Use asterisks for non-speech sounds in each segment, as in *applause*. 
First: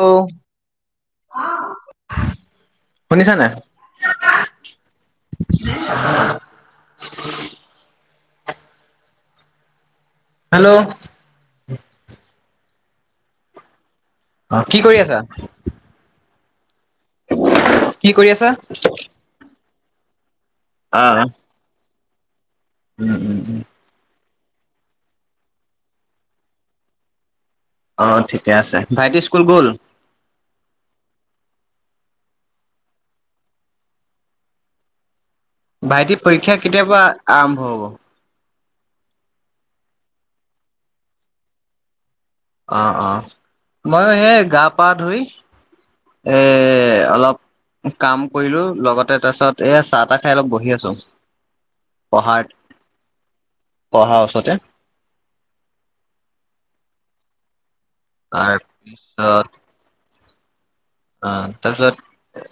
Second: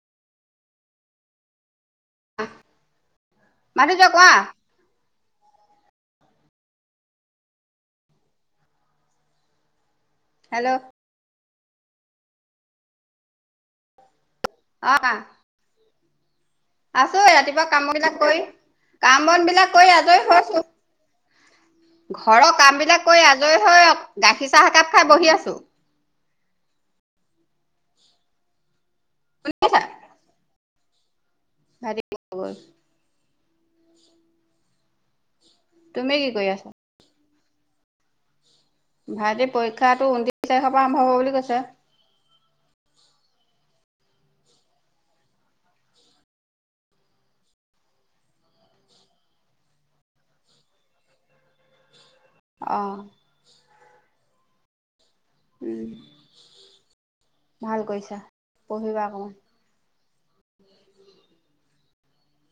অ। মাট যকোৱা। *unintelligible* হেল্ল'। অ কি কৰি আছা। আছো ৰাতিপুৱা কাম কি বিলাক কৰি আছা? কাম বন বিলাক কৰি আজৰি হৈছো অ ঘৰৰ কাম বিলাক কৰি আজৰি হৈ গাখীৰ চাহ একাপ খাই বহি আছো আহ ঠিকে আছে ভাইটি স্কুল গল বুজিছা গল তুমি ভাইটি কি কৰি পৰীক্ষা আছা কেতিয়াবা আৰম্ভ হব ভাইটি পৰীক্ষাতটো ঊনত্ৰিশ তাৰিখৰ পৰা আৰম্ভ হব বুলি কৈছে। অ অ মই সেই গা পা ধুই এ অলপ কাম কৰিলো লগতে তাৰপিছত এয়া চাহ তাহ খাই অলপ বহি আছো পঢ়াৰ আহঁ পঢ়াৰ ওচৰতে উ ভাল কৰিছা পঢ়িবা অকণমান। তাৰপিছত অ তাৰপিছত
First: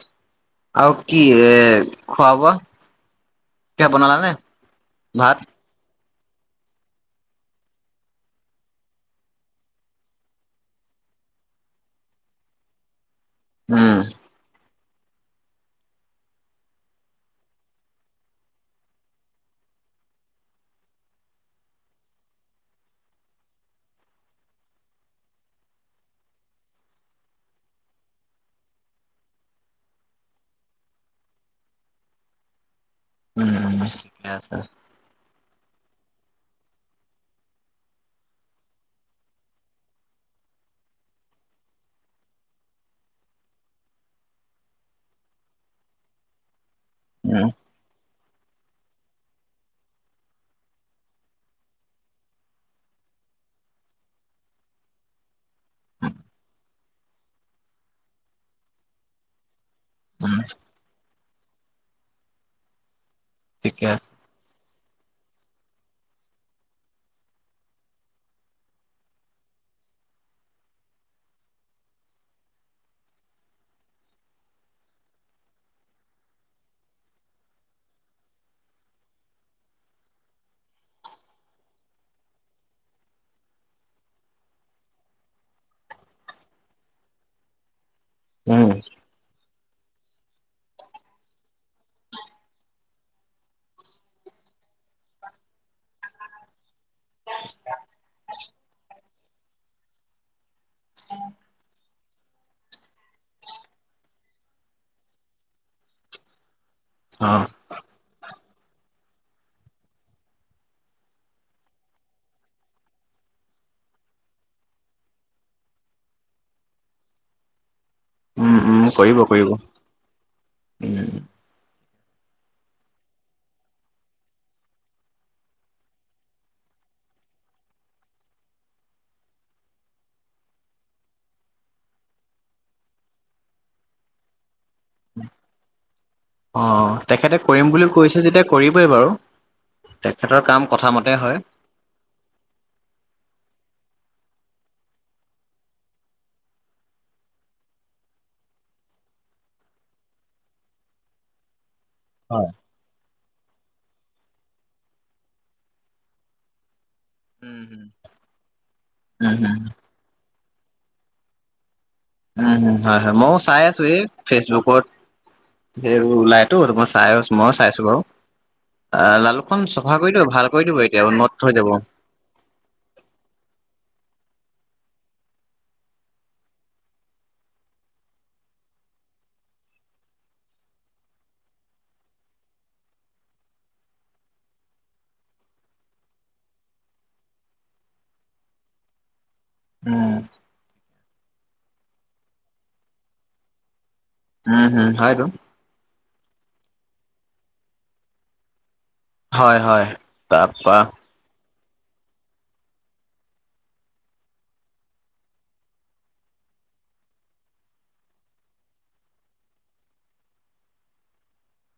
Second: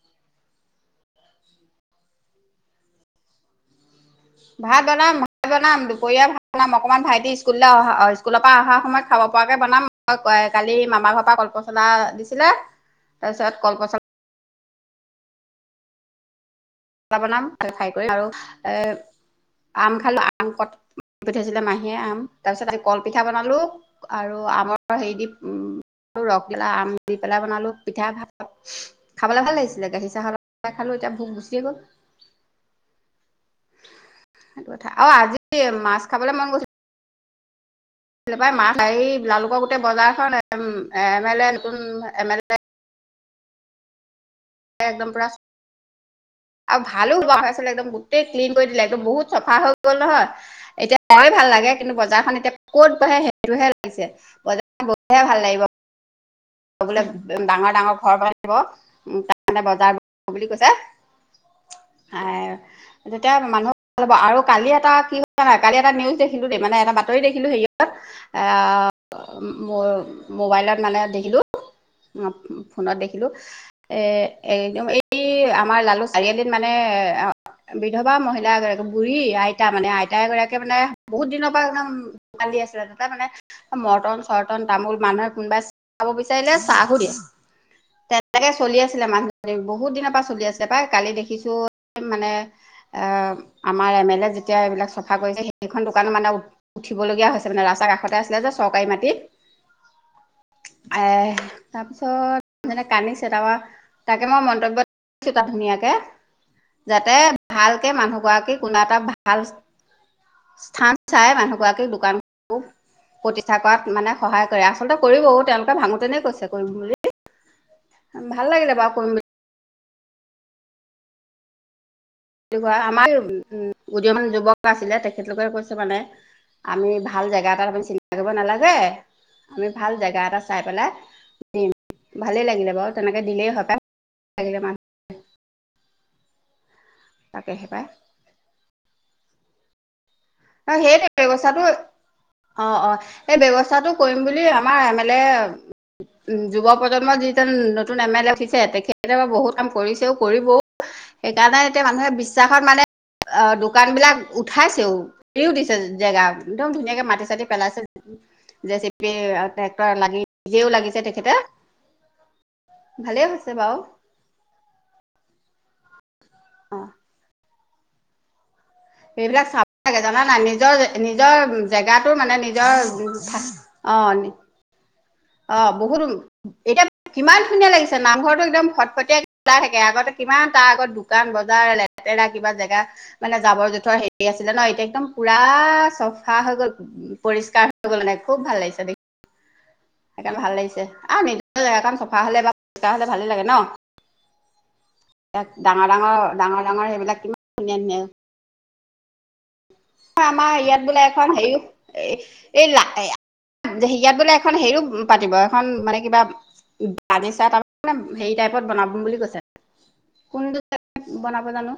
আৰু কি এ খোৱা বোৱা ক বনালা নে ভাত কৈয়া ভাল বনাম অকণমান ভাইটি স্কুললৈ অহা স্কুলৰ পৰা অহা সময়ত খাব পৰাকৈ বনাম কালি আমাৰ ঘৰৰ পৰা কলপচলা দিছিলে তাৰপিছত উম কলপচলা লা বনাম ফাই কৰি আৰু এ আম খালো আম কট পঠিয়াইছিলে মাহীয়ে আম তাৰ পিছত আ কলপিঠা বনালো আৰু আমাৰ হেৰি দি উ আৰু ৰসগলা আম দি পেলাই বনালোঁ পিঠা খাবলৈ ভাল লাগিছিলে গাখীৰ চাহৰ খালোঁ এতিয়া ভোক গুচিয়ে গ'ল উম ঠিকে আছে সেইটো কথা আৰু আজি মাছ খাবলৈ মন গৈছে মাছ হৰি লালুকৰ গোটেই বজাৰখন এম এল এ নতুন এমল এ একদম পুৰা আৰু ভালো বোৱা উম হৈ আছিলে একদম গ গোটেই ক্লিন কৰি দিলে একদ বহুত চফা হৈ গ'ল নহয় এতিয়া চ ভাল লাগে কিন্তু বজাৰখন এতিয়া ক'ত ব সেইটোহে লাগিছে বজাৰ গৈহে ভাল লাগিব। ডাঙৰ ডাঙৰ ঘৰ বনাই দিব তাৰে বজাৰ উম বুলি কৈছে। তেতিয়া মানুহ ঠিকে ভাল আছে হ'ব আৰু কালি এ এ কি নাই কালি এটা নিউজ দেখিলো দেই মানে এটা বাতৰি দেখিলো সেয়ত আহ মোবাইলত মানে দেখিলোঁ *unintelligible* অ ফোনত দেখিলো এদম এই আমাৰ লালু চাৰিআলিত মানে বিধৱা মহিলা এগৰাকী বুঢ়ী আইতা মানে আইতা এগৰাকে মানে বহুত দিনৰ পৰা একদম আছিলে তাতে মানে মৰটন চৰ্তন তামোল মানুহৰ কোনোবা চাব বিচাৰিলে চাহ খুুৰ তেনেকে উম চলি আছিলে মানুহ ধৰি বহুত দিনৰ পৰা চলি আছে পাই কালি দেখিছো মানে এ আমাৰ এম এল এ যেতিয়া এইবিলাক চফা কৰিছে সেইখন দোকান মানে উঠিবলগীয়া হৈছে মানে ৰাস্তাৰ কাষতে আছিলে যে চৰকাৰী মাটিত। এ তাৰপিছত মানে কান্দিছে তাৰপা তাকে মই মন্তব্য ধুনীয়াকে যাতে অ' ভালকে মানুহ গৰাকী কোনো এটা ভ ভাল স্থান চাই মানুহগৰাকী দোকান প্ৰতিষ্ঠা কৰাত মানে সহায় কৰে আচলতে কৰিব তেওঁলোকে ভাঙোতেনে কৈছে কৰিম বুলি ভাল উম লাগিলে উম বাৰু কৰিম কৰিব কৰিব উম আমাৰ উ উদীয়মান যুৱক আছিলে তেখেতলোকে কৈছে মানে আমি ভাল জেগা এটাত আপি চিন্তা কৰিব নালাগে। আমি ভাল জেগা এটা চাই পেলাই ওম ভালেই লাগিলে বাৰু, তেনেকে দিলেই হয় পাই অ' তেখেতে তাকেহে কৰিম পাই বুলি কৈছে যেতিয়া কৰিবই বাৰু। তেখেতৰ কাম অ' কথা মতে সেইটোৱে হয়। ব্যৱস্থাটো, অ' - অ সেই ব্যৱস্থাটো কৰিম বুলি আমাৰ এম এল এ উম, যুৱ প্ৰজন্মৰ যিজন নতুন এম এল এ উঠিছে, তেখেতে বাও বহুত কাম কৰিছেও কৰিবও। সেইকাৰণে এতিয়া মানুহে হয়। বিশ্বাসত মানে আ, দোকান বিলাক উঠাইছেও। দিও দিছে জেগা, একদম ধুনীয়াকে মাটি চাটি উম, পেলাইছে হুম, যেচিপি উম, আৰু হুম, টেক্টৰ লাগি, নিজেও লাগিছে তেখেতে। উম, হয়-হয়, ভালেই ময়ো হৈছে চাই বাৰু আছো এই ফেচবুকত সেই ওলাইটো, এটো অ মই চাই আছ মই চাইছো বাৰু। আহ, এইবিলাক লালুকখন চাব চফা লাগে কৰি জানা দিব নাই, ভাল কৰি দিব এতিয়া উন্নত হৈ নিজৰ-নিজৰ যাব। জেগাটো মানে নিজৰ অঁ নি অ' বহুত এতিয়া কিমান ধুনীয়া লাগিছে, নামঘৰটো একদম ফটকটীয়াকে ওলাই থাকে, আগতে কিমান তাৰ আগত দোকান বজাৰ লেতেৰা কিবা জেগা, মানে জাবৰ জোথৰ হেৰি আছিলে ন এতিয়া একদম পুৰা চফা হৈ গ'ল। উম সেইকাৰণে ভাল লাগিছে, আৰু নিজৰ জেগাকন চফা হলে বা পৰিষ্কাৰ হ'লে ভালেই লাগে ন। উম, হুম, হয়তো ইয়াত, ডাঙৰ ডাঙৰ- ডাঙৰ- ডাঙৰ সেইবিলাক কিমান ধুনীয়া-ধুনীয়া হয়, হয়, আমাৰ তাৰপা ইয়াত বোলে এখন হেৰি এই এই লা হেৰিয়াত বোলে এখন হেৰিও পাতিব, এখন মানে কিবা বানি চাই তাৰ মানে হেৰি টাইপত বনাব বুলি কৈছে। কোনটো বনাব জানো,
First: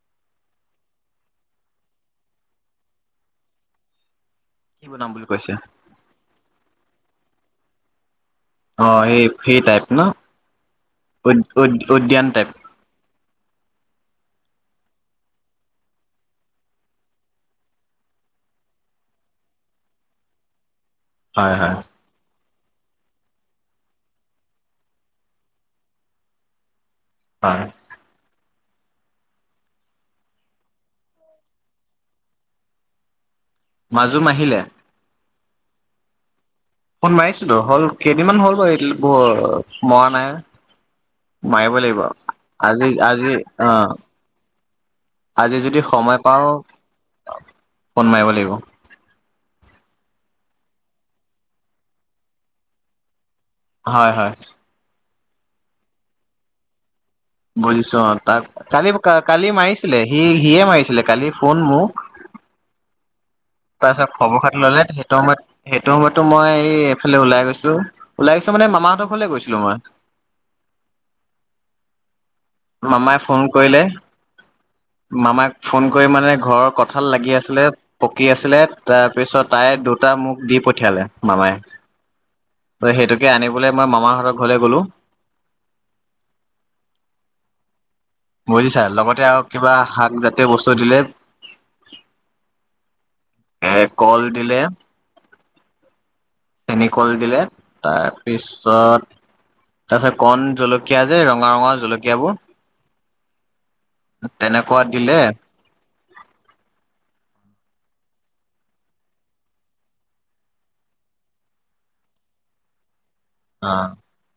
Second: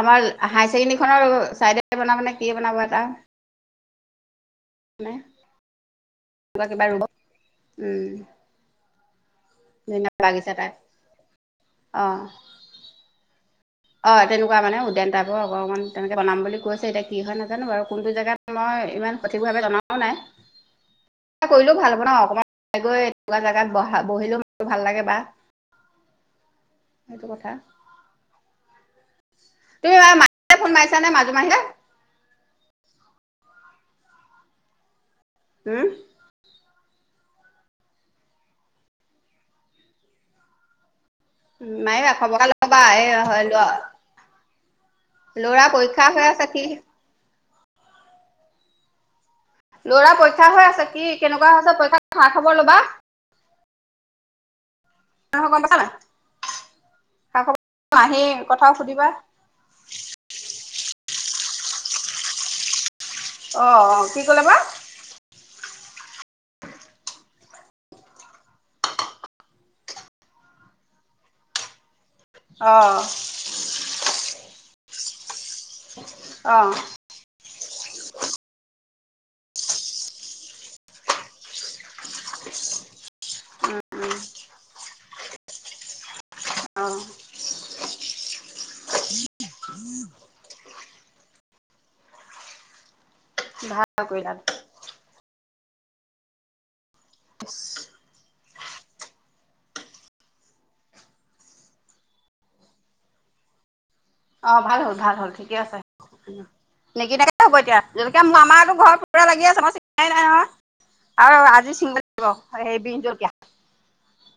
আমাৰ হায় ছেকেণ্ডেৰীখনৰ ছাইডে বনাবনে কিয়ে বনাব এটা। কি বনাম মানে বুলি কৈছে। উম। অ' সেই- সেই টাইপ ন, ধুনীয়া বাগিচা টাইপ উইদ- উইড অ উদ্যান টাইপ। অ' তেনেকুৱা মানে উদ্যান টাইপৰ অকমান তেনেকে বনাম বুলি কৈছে এতিয়া কি হয় নাজানো বাৰু, কোনটো জেগাত মই ইমান সঠিক ভাৱে জনাও নাই, হয়, কৰিলেও হয়, ভাল বনাওঁ অকমান গৈ এনেকুৱা জেগাত বহা বহিলেও মনটো ভাল লাগে বা সেইটো কথা। হয়, তুমি বাৰু মাহীলে ফোন মাৰিছা নে মাজু মাহী? মাজু মাহীলে? উম ফোন মাৰিছিলো হ'ল কেইদিনমান হ'ল *unintelligible* মৰা নাই। মাৰিব লাগিব, মাৰিবা খবৰ এটা ল'বা আজি- এই আজি আহ। আজি ল'ৰা যদি পৰীক্ষা সময় হৈ আছে পাওঁ কি ফোন মাৰিব লাগিব। ল'ৰাৰ পৰীক্ষা হৈ আছে, কি কেনেকুৱা হৈছে পৰীক্ষা খা খবৰ ল'বা। হয়-হয়। *unintelligible* গম পাইছা নাই। খা খবৰ বুজিছোঁ অহ আহি তাক কথাও কালি- সুধিবা কালি মাৰিছিলে সি- সিয়ে মাৰিছি লে কালি ফোন মোক অ অ তাৰপাছত কি খবৰ ক'লে বা খাটি ল'লে, সেইটো সময়ত- সেইটো সময়তটো মই এই -এইফালে ওলাই গৈছো লো, ওলাই গৈছিলোঁ মানে মামাহঁতৰ ঘৰলে গৈছিলো মই। অ মামাই ফোন কৰিলে মামাক ফোন কৰি মানে অ ঘৰৰ কঁঠাল লাগি আছিলে পকি আছিলে তাৰপিছত তায়ে দুটা মোক দি পঠিয়ালে মামাই। সেইটোকে আনিবলৈ মই মামাহঁতৰ ঘৰলে গ'লো। অহ ', বুজিছা লগতে আৰু কিবা শাক জাতীয় বস্তু দিলে। ভাল এ'কল কৰিলা দিলে। চেনিকল দিলে তাৰ পিছত তাৰপিছত কন জলকীয়া যে ৰঙা- ৰঙা জলকীয়াবোৰ তেনেকৱা দিলে। *unintelligible* নিকিনাকে হব এতিয়া যেনেকে *unintelligible* আৰু আজি চিঙব লাগব সেই বিন, জলকীয়া। অ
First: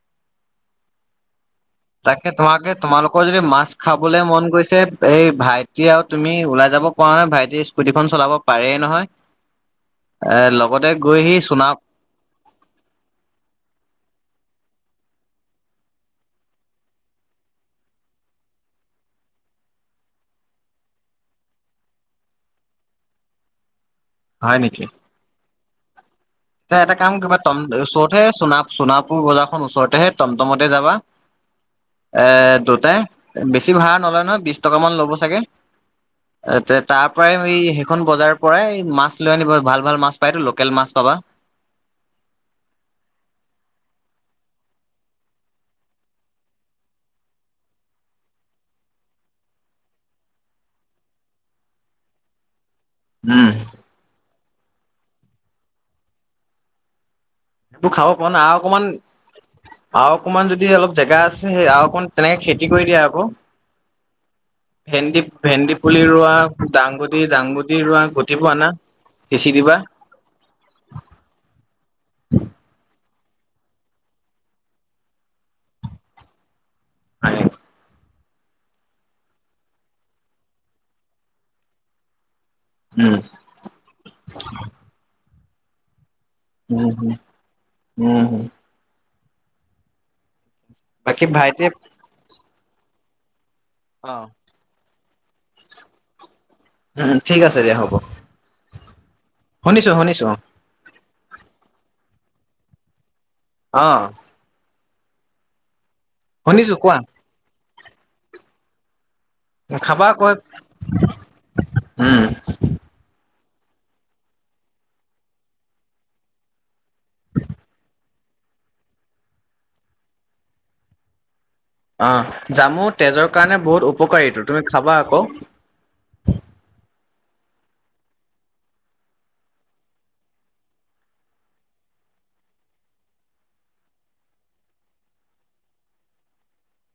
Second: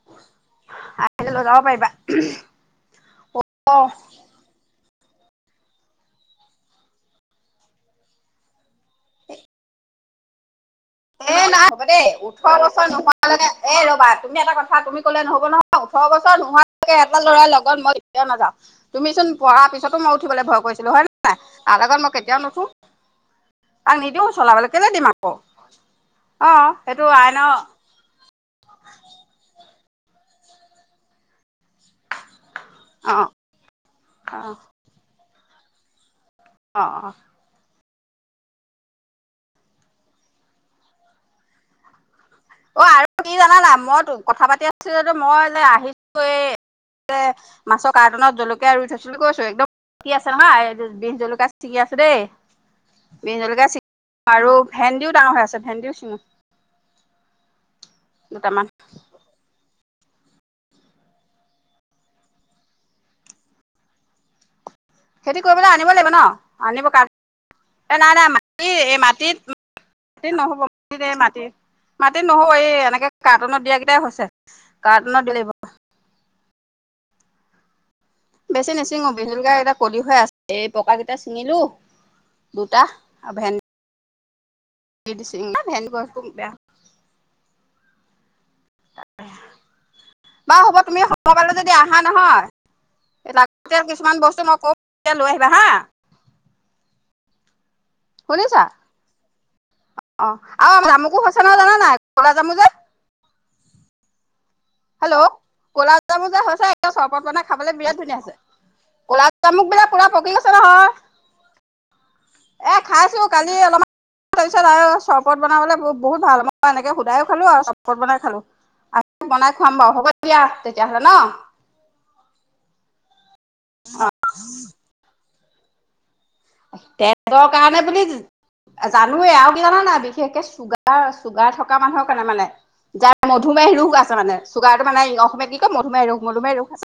*unintelligible* তাকে তোমাকে তোমালোকৰ যদি মাছ অ খাবলৈ মন গৈছে এই ভাইটি আৰু তুমি ওলাই যাব পৰা নাই ভাইটি স্কুটিখন চলাব পাৰেই নহয়। এ' লগ এ'নাই হ'ব দে ওঠৰ বছৰ নোহোলেনে এ' ৰ'বা তুমি এটা কথা তুমি কলে নহ'ব নহ ওঠৰ বছৰ নোহোৱকে এটা ল'ৰাৰ লগত মই কেতিয়াও নাযাওঁ তুমি চোন পঢ়াৰ পিছতো মই উঠিবলৈ ভয় কৰিছিলো হয় নে নাই তাৰ লগত মই কেতিয়াও নুঠো। *inaudible* তাক নিদিও হয় চলাবলে নেকি কেলে দিম আকৌ। অ তে এটা সেইটো কাম কৰিবা আইনৰ অ তম শো *unintelligible* সোণাপুৰ বজাৰখন ওচৰতেহে টমটমতে যাবা এ' দুটাই অ বেছি ভাঢ়া নলয় নহয় বিছ টকামান ল'ব চাগে। এ' তে অ অ তাৰ পৰাই হৈ এইখন বজাৰৰ পৰাই মাছ লৈ আনিব ভাল- ভাল মাছ পায়তো লোকেল মাছ পাবা। অ', আৰু কি জানানা মইতো কথা পাতি আছিলোটো মই যে আহিছো এ তে মাছৰ কাৰ্টুনত জলকীয়া ৰুই থৈছিলো কৈছো একদম সি আছে নহয় আই বিন জলকিয়া ছিঙি আছে দেই। বিন উম জলকীয়া *unintelligible* আৰু ভেন্দিও ডাঙৰ হৈ আছে ভেন্দিও চিঙো এইবোৰ খাব পোৱা না আৰু অকমান আৰু অকমান যদি অলপ জেগা আছে সেই আৰু অকমান তেনেকে খেতি কৰি দিয়া আকৌ। ভেন্দি খেতি কৰিবলৈ -ভেন্দি আনিব পুলি লাগিব ন ৰোৱা, আনিব কাৰ দাংগুটি -দাংগুটি এ ৰোৱা, গুটিবো আনা সিঁচি দিবা। গোটেই নহব *unintelligible* মাটিৰ মাতি, নহৰু এই এনেকে কাৰ্টুনত দিয়াকেইটাই হৈছে কাৰ্টুনত দিলেই হয়। বেছি নিচিং অভুল গা এটা কলিহ হৈ আছে এই পকা কেইটা চিঙিলো দুটা আৰু ভেন হয়। মিচিং ভেনকৰৰ *unintelligible* উম, হম, উম, হুম। বাৰু হ'ব তুমি বাকী শুক্ৰ বাৰলৈ ভাইটিয়ে যদি আহা নহয় অ কিছুমান বস্তু মই কওঁ লৈ আহিবা হা। উম ঠিক আছে দিয়া হ'ব শুনিছা, শুনিছো শুনিছো অ। অ আৰু আ আমুকো সচ ন জানা নাই ক'লা জামু যে অহ। হেল্ল' কলাজামো যো হৈছে কোৱা চৰ্বত বনাই খাবলে বিৰাট ধুনীয়া হৈছে কলা জামোক বিলাক পুৰা খাবা পকি কৈ গৈছে নহয়। উম এ খাইছো কালি অলপমান ত আৰু চৰবত বনাবলৈ বহুত ভাল মই এনেকে সুধায়ো খালো আৰু চৰবত বনাই খালো আ বনাই খুৱাম বাৰু হ'ব দিয়া তেতিয়াহলে ন। অ জামু তেজৰ কাৰণে বহুত উপকাৰীটো তুমি খাবা আকৌ। পেটৰ কাৰণেও বুলি। জানোৱেই আৰু কি জানা নাই বিশেষকে চুগাৰ চুগাৰ থকা মানুহৰ কাৰণে মানে। যাৰ মধুমেহ ৰোগ আছে মানে, চুগাৰটো মানে অ অসমিয়াত কি কয় মধুমেহ ৰোগ মধুমেহ ৰোগ আছে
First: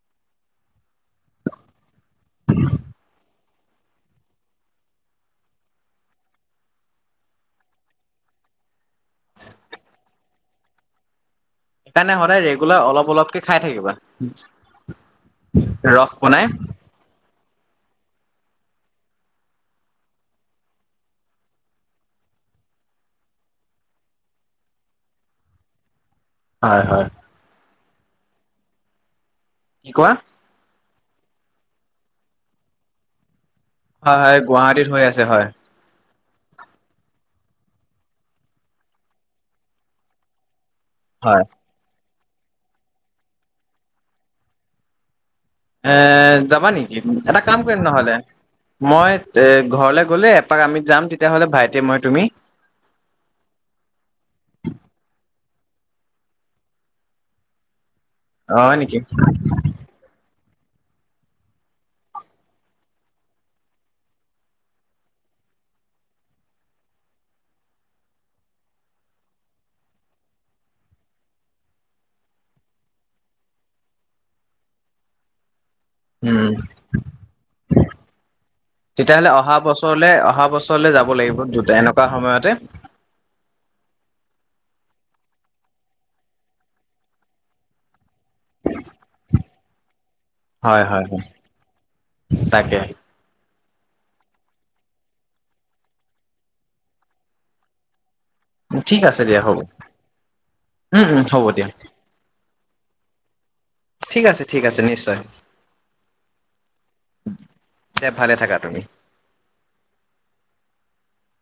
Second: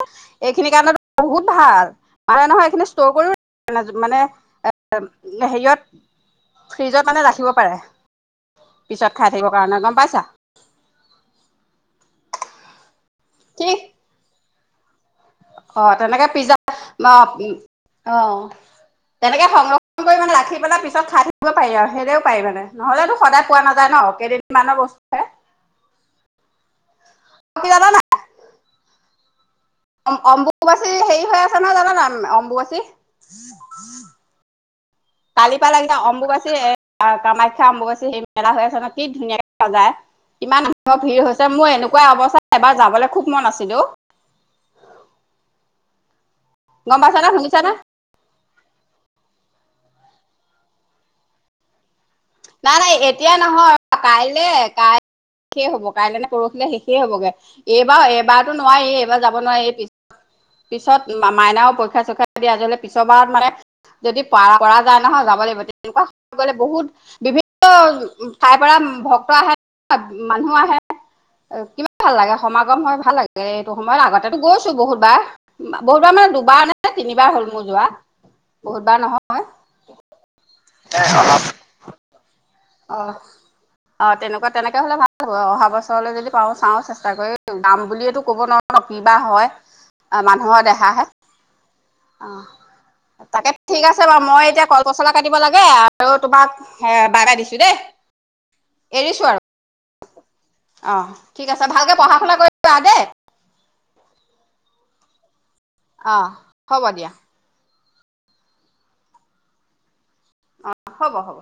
এইখিনি কা ৰনে বহুত ভাল মানে নহয় এইখিনি ষ্টৰ কৰি মানে এ হেৰিয়ত ফ্ৰিজত মানে ৰাখিব পাৰে। পিছত খাই থাকিবৰ কাৰণে, গম পাইছা? সেইকাৰণে সদায় ৰেগুলাৰ অলপ অলপকে খাই ঠিক থাকিবা। অ ৰস তেনেকে বনাই। পিজ্জা অ, তেনেকে সংৰক্ষণ কৰি মানে ৰাখি পেলাই পিছত খাই থাকিব পাৰি আৰু। সেইদৰে পাৰি মানে, নহ'লেতো সদায় পোৱা নাযায় ন। অ কেইদিনমানৰ বস্তু হে। হয় হয়। ালা ন *unintelligible* কি কোৱা? হেৰি হৈ আছে নহয় জানা নাই অম্বুবাচী? হয় হয় গুৱাহাটীত। হৈ আছে হয়। কালি পাল লাগ *unintelligible* অম্বুবাচী এ কামাখ্যা অম্বুবাচী সেই মেলা হৈ আছে ন, কি ধুনীয়াকে সজায় কিমান ভিৰ হয়। হৈছে। মোৰ এনেকুৱা অৱস্থাত এবাৰ যাবলৈ খুব মন আছিলে অ। এ যাবা নেকি? গম পাইছা নে এটা শুনিছা কাম নে কৰিম নহলে, মই ঘৰলে গ'লে এপাক আমি যাম তেতিয়াহ'লে ভাইটি, মই তুমি। নাই নাই এতিয়াই নহয় কাইলে কাই - শেষেই হব কাইলৈ নে পৰহিলে শেষেই হ'বগে। এই বাৰ এবাৰতো অ', হয় নোৱাৰি, নেকি এইবাৰ যাব নোৱাৰি। পিছত পিছত মাইনাও পৰীক্ষা চৰীক্ষা দিয়াজলে *unintelligible* পিছৰবাৰত মানে যদি পাৰা যায় নহয় যাব লাগিব। তেনেকুৱা গলে বহুত বিভিন্ন ঠাইৰ পৰা ভক্ত আহে মানুহ আহে। কিমান ভাল লাগে সমাগম হৈ ভাল লাগে এইটো সময়ত। আগতে গৈছো বহুতবাৰ। বহুতবাৰ মানে উম। দুবাৰ নে তিনিবাৰ হ'ল মোৰ যোৱা। বহুতবাৰ তেতিয়াহলে নহয় অহা বছৰলে অহা বছৰলে যাব লাগিব দুটাই। এনেকুৱা সময়ত অহ। অ তেনেকুৱা তেনেকে হলে ভাল হব। অহা বছৰলৈ যদি পাওঁ চাওঁ চেষ্টা কৰি যাম বুলিয়েতো, ক'ব নোৱাৰো, কিবা হয় মানুহৰ হয়, দেহাহে। হয়, হয়। অ তাকে তাকে। ঠিক আছে বাৰু, মই এতিয়া কলপচলা কাটিব লাগে আৰু তোমাক বাই বাই দিছো দেই। ঠিক আছে এৰিছো আৰু। দিয়া হ'ব অ উম, উম হ'ব ঠিক আছে দিয়া ভালকে পঢ়া শুনা কৰি- প দে ঠিক আছে ঠিক আছে নিশ্চয়। অহ হ'ব দিয়া। দে ভালে থাকা তুমি। অ হ'ব হ'ব।